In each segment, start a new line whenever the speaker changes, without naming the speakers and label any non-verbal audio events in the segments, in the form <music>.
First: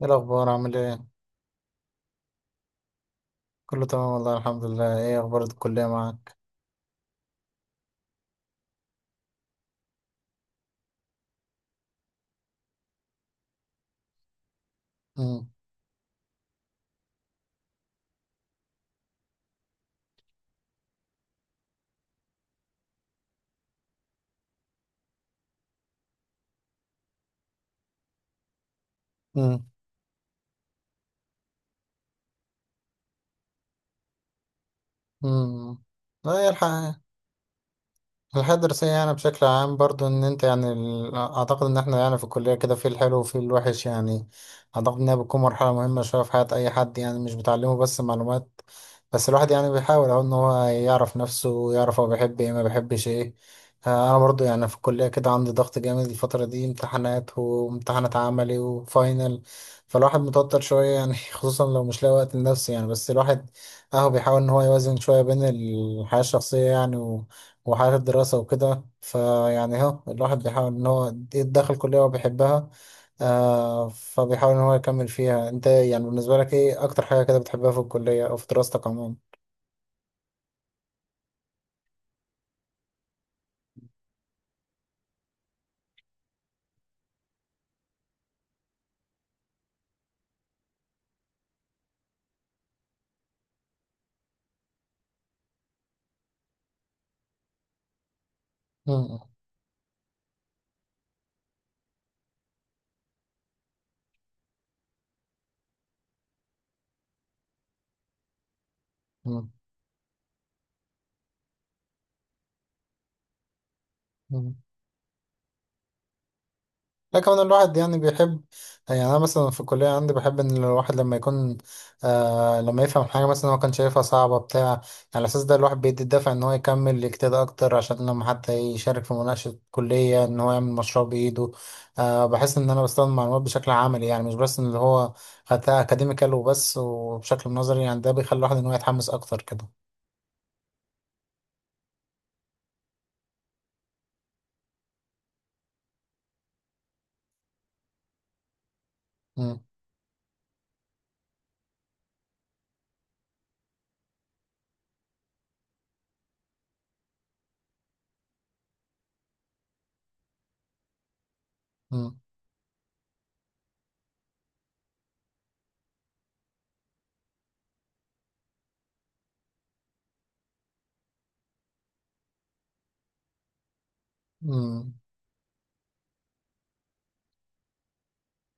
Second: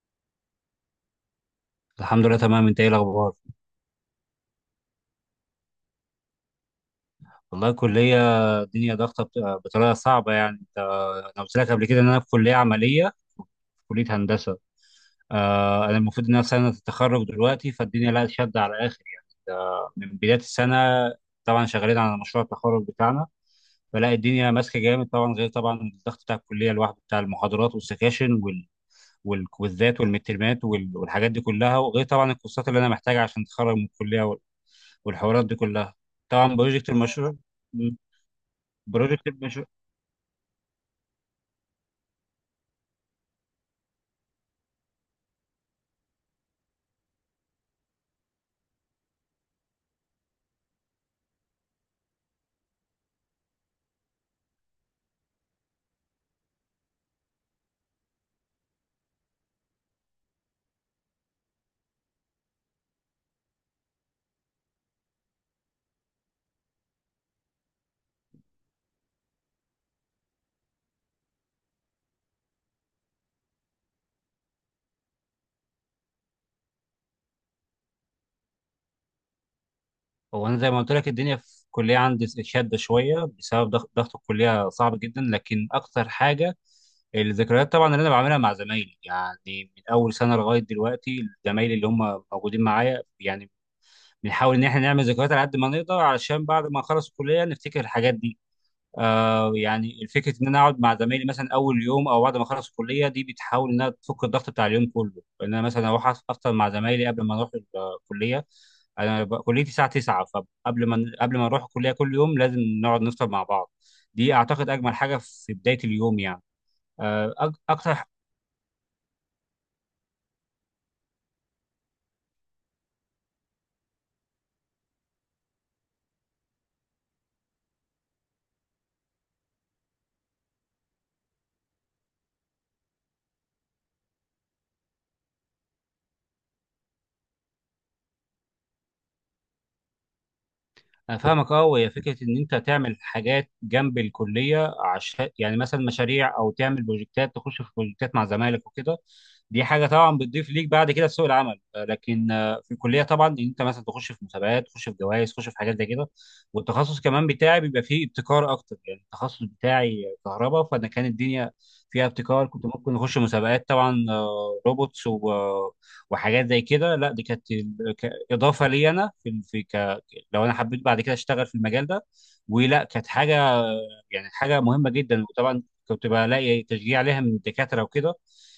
ايه الاخبار؟ عامل ايه؟
الحمد لله تمام. انت ايه الاخبار؟
كله تمام والله، الحمد لله. ايه اخبار الكليه معاك؟
والله الكليه، الدنيا ضغطه بطريقه صعبه يعني. انت انا قلت لك قبل كده ان انا في كليه عمليه، في كليه هندسه.
امم.
انا المفروض ان انا في سنه التخرج دلوقتي، فالدنيا لا شد على الاخر يعني، ده من بدايه السنه. طبعا شغالين على مشروع التخرج بتاعنا، فلا الدنيا ماسكه جامد طبعا، غير طبعا الضغط بتاع الكليه لوحده بتاع المحاضرات والسكاشن
امم.
والكويزات والمترمات والحاجات دي كلها، وغير طبعا الكورسات اللي انا محتاجها عشان اتخرج من الكليه والحوارات دي
امم.
كلها.
لا
طبعا بروجكت
يلحق.
المشروع. مم.
الحياة الدراسية يعني
بروجكت
بشكل
المشروع.
عام برضو ان انت يعني اعتقد ان احنا يعني في الكلية كده، في الحلو وفي الوحش يعني. اعتقد انها بتكون مرحلة مهمة شوية في حياة اي حد، يعني مش بتعلمه بس معلومات. بس الواحد يعني بيحاول اهو ان هو يعرف نفسه، ويعرف هو بيحب ايه ما بيحبش ايه. انا برضو يعني في الكلية كده، عندي ضغط جامد الفترة دي، امتحانات وامتحانات عملي وفاينل. فالواحد متوتر شوية يعني <laughs> خصوصا لو مش لاقي وقت لنفسه يعني، بس الواحد اهو بيحاول ان هو يوازن شوية بين الحياة الشخصية، يعني وحياة الدراسة وكده، فيعني اهو الواحد بيحاول ان هو يتدخل كلية هو بيحبها. فبيحاول ان هو يكمل فيها. انت يعني بالنسبة لك، ايه اكتر حاجة كده بتحبها في الكلية او في دراستك عموما؟
هو انا زي ما قلت لك الدنيا في الكليه عندي شاده شويه بسبب ضغط الكليه صعب جدا، لكن اكتر حاجه الذكريات طبعا اللي انا بعملها مع زمايلي يعني، من اول سنه لغايه دلوقتي زمايلي اللي هم موجودين معايا يعني، بنحاول ان احنا نعمل ذكريات على قد ما نقدر علشان بعد ما نخلص الكليه نفتكر الحاجات دي.
مم.
يعني فكره ان انا اقعد مع زمايلي مثلا اول يوم او بعد ما اخلص الكليه، دي بتحاول انها تفك الضغط بتاع اليوم كله، ان انا مثلا اروح افطر مع زمايلي قبل ما اروح الكليه. انا
مم.
كليتي الساعه 9، فقبل ما نروح الكليه كل يوم لازم نقعد نفطر مع بعض. دي
مم.
اعتقد اجمل حاجه في بدايه اليوم يعني.
لا، كمان الواحد
اكتر.
يعني بيحب، يعني انا مثلا في الكليه عندي، بحب ان الواحد لما يكون لما يفهم حاجه، مثلا هو كان شايفها صعبه بتاع يعني. على اساس ده، الواحد بيدي الدافع ان هو يكمل، يجتهد اكتر، عشان لما حتى يشارك في مناقشه كليه، ان هو يعمل مشروع بايده. بحس ان انا بستخدم المعلومات بشكل عملي، يعني مش بس ان اللي هو خدتها اكاديميكال وبس، وبشكل نظري. يعني ده بيخلي الواحد ان هو يتحمس اكتر كده.
انا فاهمك اه. وهي فكره ان انت تعمل حاجات جنب الكليه عشان يعني مثلا مشاريع، او تعمل بروجكتات، تخش في بروجكتات مع زمايلك وكده،
مم.
دي حاجه طبعا بتضيف ليك بعد كده في سوق العمل. لكن في الكليه طبعا ان انت مثلا تخش في مسابقات، تخش في جوائز، تخش في حاجات زي كده. والتخصص كمان بتاعي بيبقى فيه ابتكار اكتر يعني، التخصص بتاعي كهرباء، فانا كان الدنيا فيها
مم.
ابتكار كنت ممكن اخش مسابقات طبعا، روبوتس وحاجات زي كده. لا دي كانت اضافه لي انا في، لو انا حبيت بعد كده اشتغل في المجال ده. ولا كانت حاجه، يعني حاجه مهمه
مم.
جدا. وطبعا كنت بلاقي تشجيع عليها من الدكاتره وكده.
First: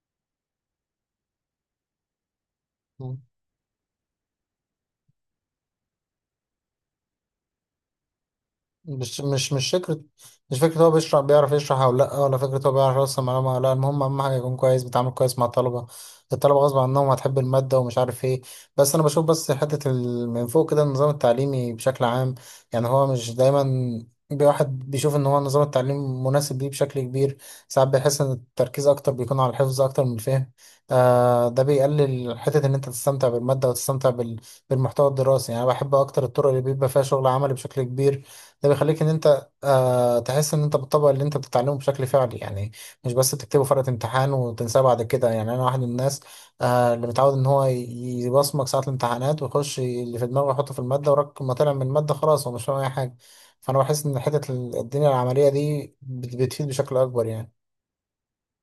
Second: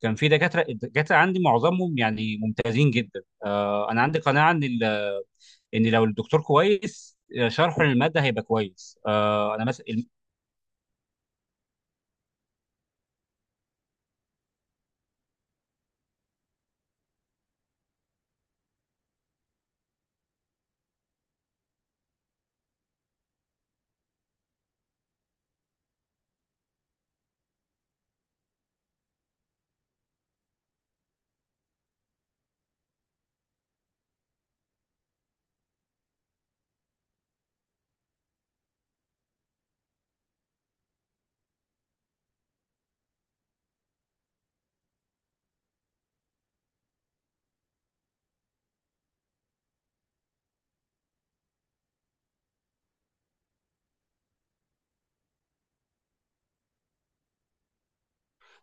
كان في دكاتره، الدكاتره عندي معظمهم يعني ممتازين
مم.
جدا. انا عندي قناعه ان ان لو الدكتور كويس، شرحه للماده هيبقى كويس.
مش مش
انا
مش
مثلا
فكرة. مش فكرة هو بيشرح بيعرف يشرح أو لأ، ولا فكرة هو بيعرف يوصل معلومة ولا لأ. المهم أهم حاجة يكون كويس، بيتعامل كويس مع الطلبة. الطلبة غصب عنهم هتحب المادة، ومش عارف إيه. بس أنا بشوف بس، حتة من فوق كده النظام التعليمي بشكل عام. يعني هو مش دايما واحد بيشوف إن هو نظام التعليم مناسب ليه بشكل كبير. ساعات بيحس إن التركيز أكتر بيكون على الحفظ أكتر من الفهم. ده بيقلل حتة إن أنت تستمتع بالمادة، وتستمتع بالمحتوى الدراسي. يعني أنا بحب أكتر الطرق اللي بيبقى فيها شغل عملي بشكل كبير. ده بيخليك ان انت تحس ان انت بتطبق اللي انت بتتعلمه بشكل فعلي يعني. مش بس بتكتبه فرقة امتحان وتنساه بعد كده. يعني انا واحد من الناس اللي متعود ان هو يبصمج ساعة الامتحانات، ويخش اللي في دماغه يحطه في المادة. وراك ما طلع من المادة خلاص هو مش فاهم اي حاجة. فانا بحس ان حتة الدنيا العملية دي بتفيد بشكل اكبر يعني.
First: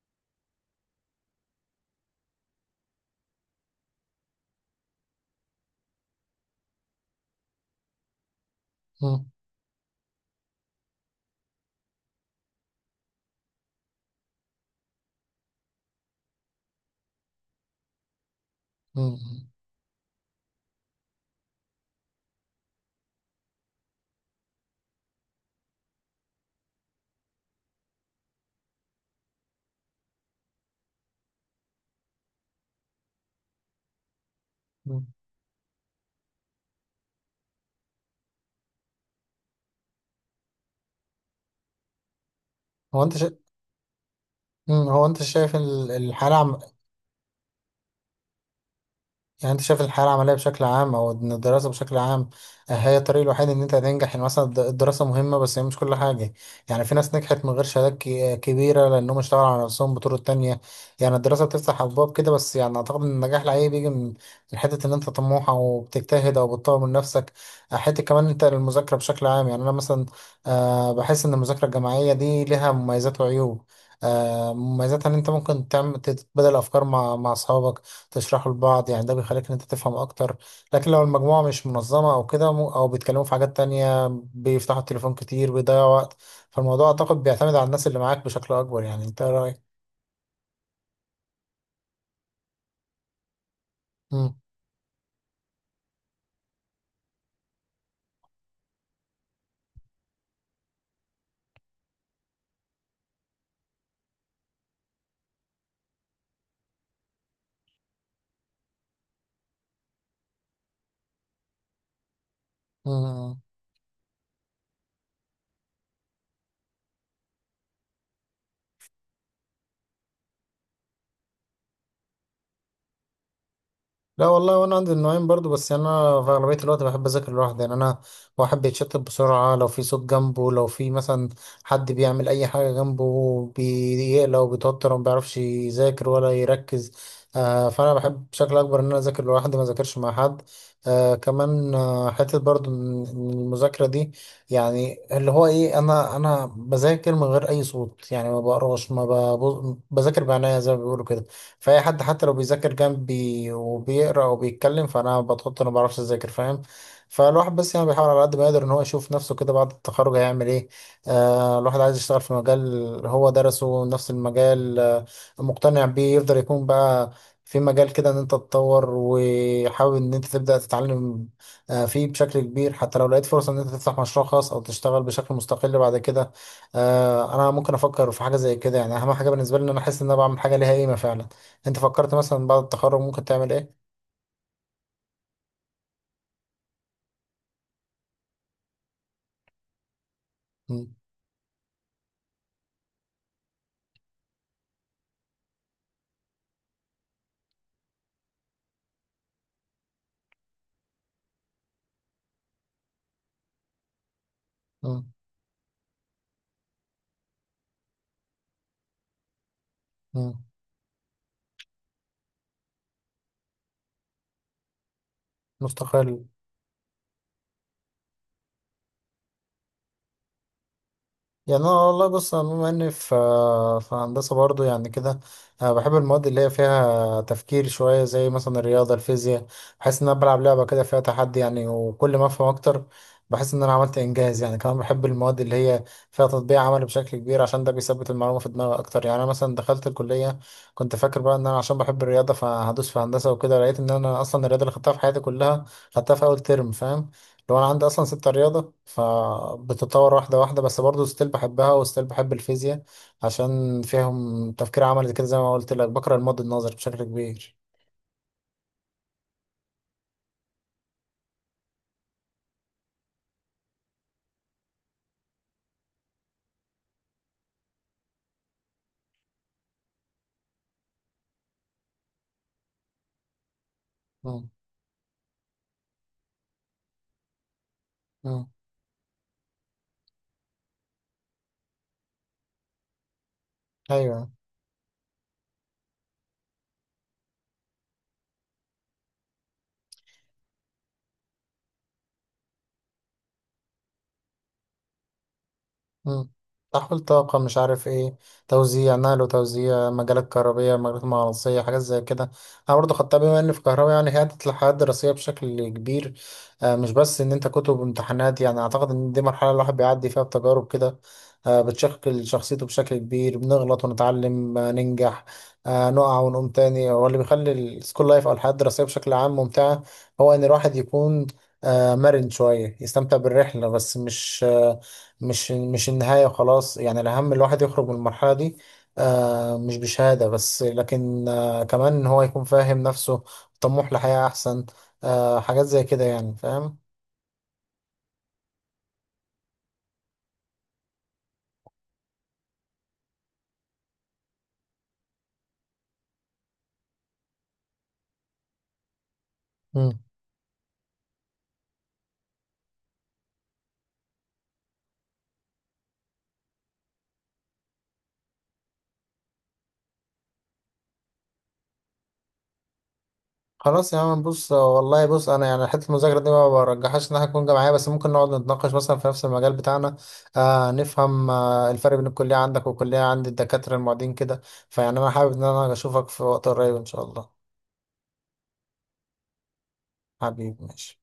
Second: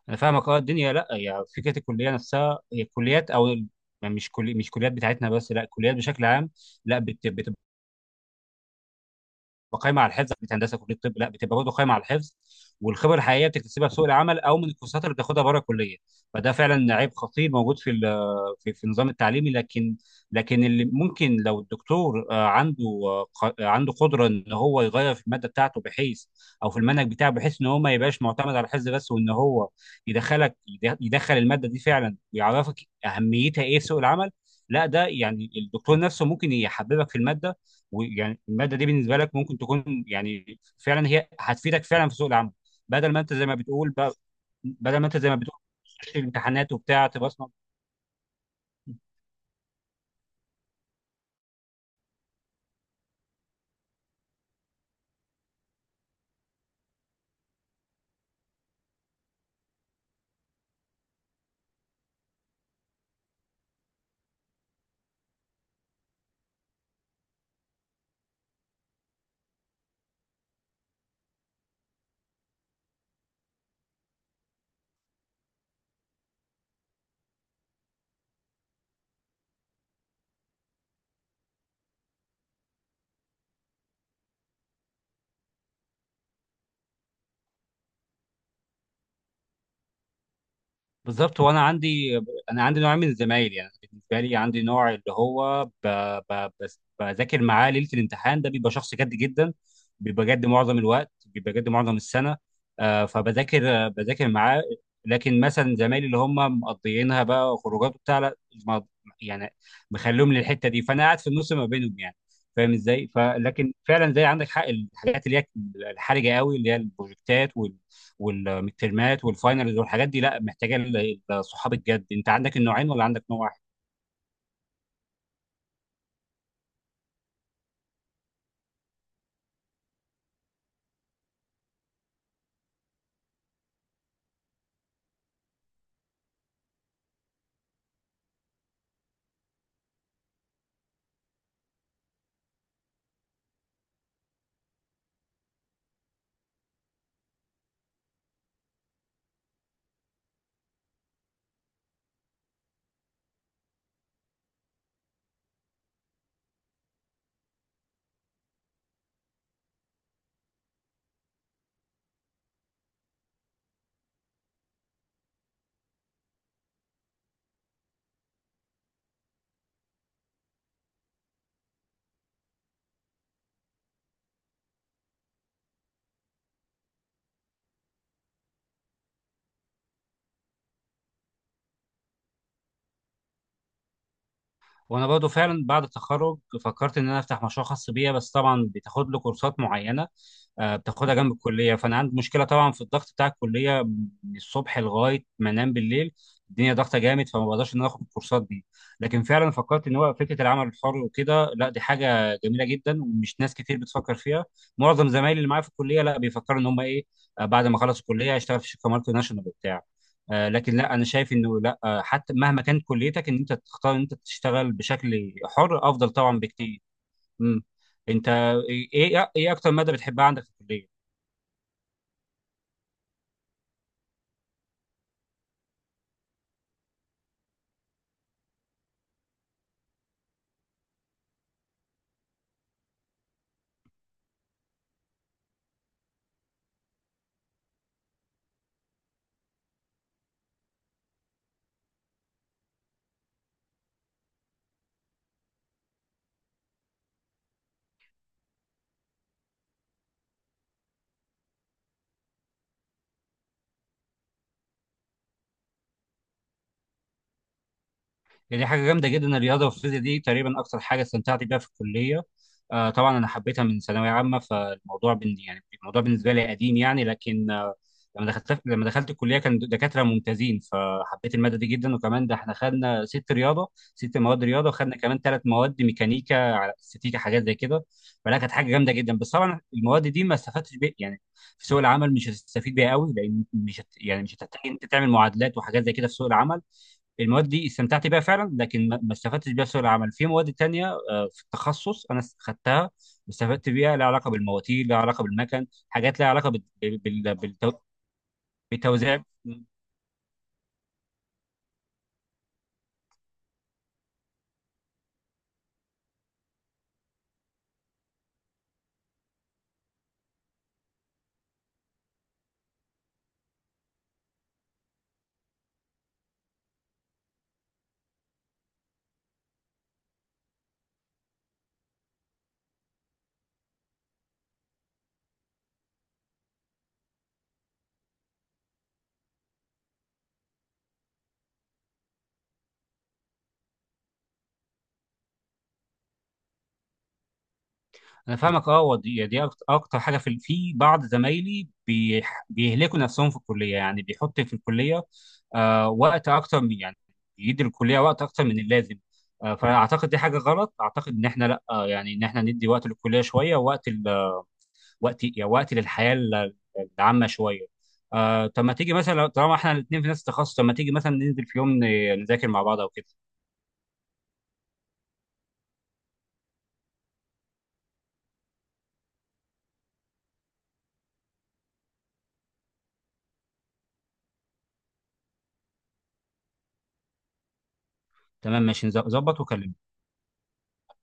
انا فاهمك اه. الدنيا لا يعني فكره الكليه نفسها، هي الكليات يعني مش كليات بتاعتنا بس، لا الكليات بشكل عام لا بتبقى
مم.
قايمه على الحفظ. مش هندسه، كليه طب لا بتبقى برضه قايمه على الحفظ. والخبره الحقيقيه بتكتسبها في سوق العمل او من الكورسات اللي بتاخدها بره الكليه. فده فعلا عيب خطير موجود في النظام
مم.
التعليمي. لكن لكن اللي ممكن لو الدكتور عنده عنده قدره ان هو يغير في الماده بتاعته، بحيث او في المنهج بتاعه، بحيث ان هو ما يبقاش معتمد على الحفظ بس، وان هو يدخلك، يدخل الماده دي فعلا، ويعرفك اهميتها ايه في سوق العمل. لا
مم.
ده يعني الدكتور نفسه ممكن يحببك في الماده، ويعني الماده دي بالنسبه لك ممكن تكون يعني فعلا هي هتفيدك فعلا في سوق العمل،
هو
بدل
انت
ما
شا...
انت زي ما بتقول ب-
مم.
بدل
هو
ما انت
انت
زي ما
شايف
بتقول تخش
الحالة،
الامتحانات وبتاع تبقى.
يعني انت شايف الحياة العملية بشكل عام، او ان الدراسة بشكل عام، آه، هي الطريق الوحيد ان انت هتنجح، يعني مثلا الدراسة مهمة، بس هي مش كل حاجة. يعني في ناس نجحت من غير شهادات كبيرة، لانهم اشتغلوا على نفسهم بطرق تانية. يعني الدراسة بتفتح ابواب كده، بس يعني اعتقد ان النجاح لأي بيجي من من حتة ان انت طموح، او بتجتهد، او بتطور من نفسك. حتة كمان انت المذاكرة بشكل عام، يعني انا مثلا بحس ان المذاكرة الجماعية دي ليها مميزات وعيوب. مميزاتها ان انت ممكن تعمل تتبادل افكار مع اصحابك، تشرحه لبعض. يعني ده بيخليك ان انت تفهم اكتر. لكن لو المجموعة مش منظمة او كده، او بيتكلموا في حاجات تانية، بيفتحوا التليفون كتير، بيضيعوا وقت. فالموضوع اعتقد بيعتمد على الناس اللي معاك بشكل اكبر. يعني انت إيه رأيك؟
بالظبط. وانا عندي انا عندي نوع من الزمايل يعني، بالنسبه
مم.
لي عندي نوع اللي هو بس بذاكر معاه ليله الامتحان، ده بيبقى شخص جد جدا، بيبقى جد معظم الوقت، بيبقى جد معظم السنه. فبذاكر، بذاكر معاه. لكن مثلا زمايلي اللي هم مقضيينها بقى خروجات وبتاع، لا ما- يعني مخليهم للحته دي، فانا قاعد في النص ما بينهم يعني، فاهم ازاي.
مم.
فلكن فعلا زي عندك حق، الحاجات اللي هي الحرجه قوي اللي هي البروجكتات والترمات والفاينلز والحاجات دي لا، محتاجه الصحاب الجد. انت عندك النوعين ولا عندك نوع واحد؟
لا والله، وانا عندي النوعين برضو، بس يعني انا في اغلبيه الوقت بحب اذاكر لوحدي. يعني انا واحد بيتشتت بسرعه، لو في صوت جنبه، لو في مثلا حد بيعمل اي حاجه جنبه، بيقلق وبيتوتر، وما بيعرفش يذاكر ولا يركز. فانا بحب بشكل اكبر ان انا اذاكر لوحدي، ما اذاكرش مع حد. كمان حته برضو من المذاكره دي، يعني اللي هو ايه، انا بذاكر من غير اي صوت، يعني ما بقراش، ما ببص- بذاكر بعناية زي ما بيقولوا كده. فأي حد حتى لو بيذاكر جنبي وبيقرأ وبيتكلم، فأنا بتحط، أنا ما بعرفش أذاكر، فاهم؟ فالواحد بس يعني بيحاول على قد ما يقدر إن هو يشوف نفسه كده، بعد التخرج هيعمل إيه. الواحد عايز يشتغل في مجال هو درسه نفس المجال، مقتنع بيه، يفضل يكون بقى في مجال كده، إن أنت تتطور، وحابب إن أنت تبدأ تتعلم فيه بشكل كبير. حتى لو لقيت فرصة إن أنت تفتح مشروع خاص أو تشتغل بشكل مستقل بعد كده، أنا ممكن أفكر في حاجة زي كده. يعني أهم حاجة بالنسبة لي إن أنا أحس إن أنا بعمل حاجة ليها قيمة فعلا. انت فكرت مثلا بعد التخرج ممكن تعمل ايه؟
وانا برضو فعلا بعد التخرج فكرت ان انا افتح مشروع خاص بيا، بس طبعا بتاخد له كورسات معينه،
مم.
بتاخدها جنب الكليه. فانا عندي مشكله طبعا في الضغط بتاع الكليه من الصبح لغايه ما انام بالليل، الدنيا ضغطه جامد، فما بقدرش ان انا اخد الكورسات دي. لكن فعلا فكرت ان هو فكره العمل الحر وكده، لا دي حاجه جميله جدا ومش ناس كتير بتفكر فيها. معظم
مم.
زمايلي اللي معايا في الكليه لا بيفكروا ان هم ايه، بعد ما خلصوا الكليه هيشتغل في شركه مالتي ناشونال وبتاع.
مم.
لكن لا انا شايف انه لا، حتى مهما كانت كليتك، ان انت تختار ان انت تشتغل بشكل حر افضل
مستقل.
طبعا بكتير. امم. انت ايه اكتر ماده بتحبها عندك في الكليه؟
يعني انا والله، بص انا بما اني في في هندسه برضو يعني كده، أنا بحب المواد اللي هي فيها تفكير شويه، زي مثلا الرياضه، الفيزياء. بحس ان انا بلعب لعبه كده فيها تحدي، يعني وكل ما افهم اكتر بحس ان انا عملت انجاز. يعني كمان بحب المواد اللي هي فيها تطبيق عملي بشكل كبير، عشان ده بيثبت المعلومه في دماغي اكتر. يعني انا مثلا دخلت الكليه، كنت فاكر بقى ان انا عشان بحب الرياضه فهدوس في هندسه وكده، لقيت ان انا اصلا الرياضه اللي خدتها في حياتي كلها خدتها في اول ترم، فاهم؟ لو انا عندي اصلا ستة رياضة فبتتطور واحدة واحدة، بس برضه ستيل بحبها وستيل بحب الفيزياء، عشان فيهم تفكير عملي كده زي ما قلت لك، بقرا الماضي النظري بشكل كبير.
يعني دي حاجه جامده جدا، الرياضه والفيزياء دي تقريبا اكتر حاجه استمتعت بيها في الكليه. طبعا انا حبيتها من ثانويه عامه، فالموضوع بن يعني الموضوع بالنسبه لي قديم يعني. لكن لما دخلت الكليه كان دكاتره ممتازين، فحبيت الماده دي جدا. وكمان ده احنا خدنا ست رياضه، ست مواد
مم.
رياضه، وخدنا كمان ثلاث مواد ميكانيكا على استاتيكا حاجات زي كده. فلا
مم.
كانت حاجه جامده جدا. بس طبعا المواد دي ما استفدتش بيها يعني في سوق العمل، مش هتستفيد بيها قوي، لان مش هت... يعني
ايوه.
مش هتحتاج انت تعمل معادلات وحاجات زي كده في سوق العمل. المواد دي استمتعت بيها فعلا، لكن ما استفدتش بيها في سوق العمل. في مواد تانية في التخصص انا خدتها واستفدت بيها، لها علاقه بالمواتير، لها علاقه بالمكن، حاجات لها
مم.
علاقه
تحويل طاقة مش عارف ايه، توزيع، نقل
بالتوزيع.
وتوزيع، مجالات كهربية، مجالات مغناطيسية، حاجات زي كده. أنا برضه خدتها بما إن في كهرباء. يعني هي عدت الحياة الدراسية بشكل كبير، مش بس إن أنت كتب وامتحانات. يعني أعتقد إن دي مرحلة الواحد بيعدي فيها بتجارب كده، بتشكل شخصيته بشكل كبير، بنغلط ونتعلم، ننجح، نقع ونقوم تاني. هو اللي بيخلي السكول لايف أو الحياة الدراسية بشكل عام ممتعة، هو إن الواحد يكون مرن شوية، يستمتع بالرحلة، بس مش مش النهاية خلاص. يعني الأهم الواحد يخرج من المرحلة دي، مش بشهادة بس، لكن كمان إن هو يكون فاهم نفسه، طموح لحياة أحسن، حاجات زي كده، يعني فاهم؟
انا فاهمك اه. ودي دي دي أكت- اكتر حاجه في في بعض زمايلي بيهلكوا نفسهم في الكليه يعني، بيحط في الكليه وقت اكتر من يعني، بيدي الكليه وقت اكتر من اللازم.
مم.
فاعتقد دي حاجه غلط. اعتقد ان احنا لا يعني ان احنا ندي وقت للكليه شويه، وقت يعني وقت العامه شويه. طب ما تيجي مثلا طالما احنا الاثنين في نفس التخصص، طب ما تيجي مثلا ننزل في يوم نذاكر مع بعض او كده؟
خلاص يا عم، بص والله بص، أنا يعني حتة المذاكرة دي ما برجحهاش إنها تكون جامعية، بس ممكن نقعد نتناقش مثلا في نفس المجال بتاعنا، نفهم الفرق بين الكلية عندك والكلية عند الدكاترة المعيدين كده. فيعني أنا حابب إن أنا أشوفك في وقت قريب إن شاء الله.
تمام ماشي، نظبط وكلمني.
حبيبي، ماشي.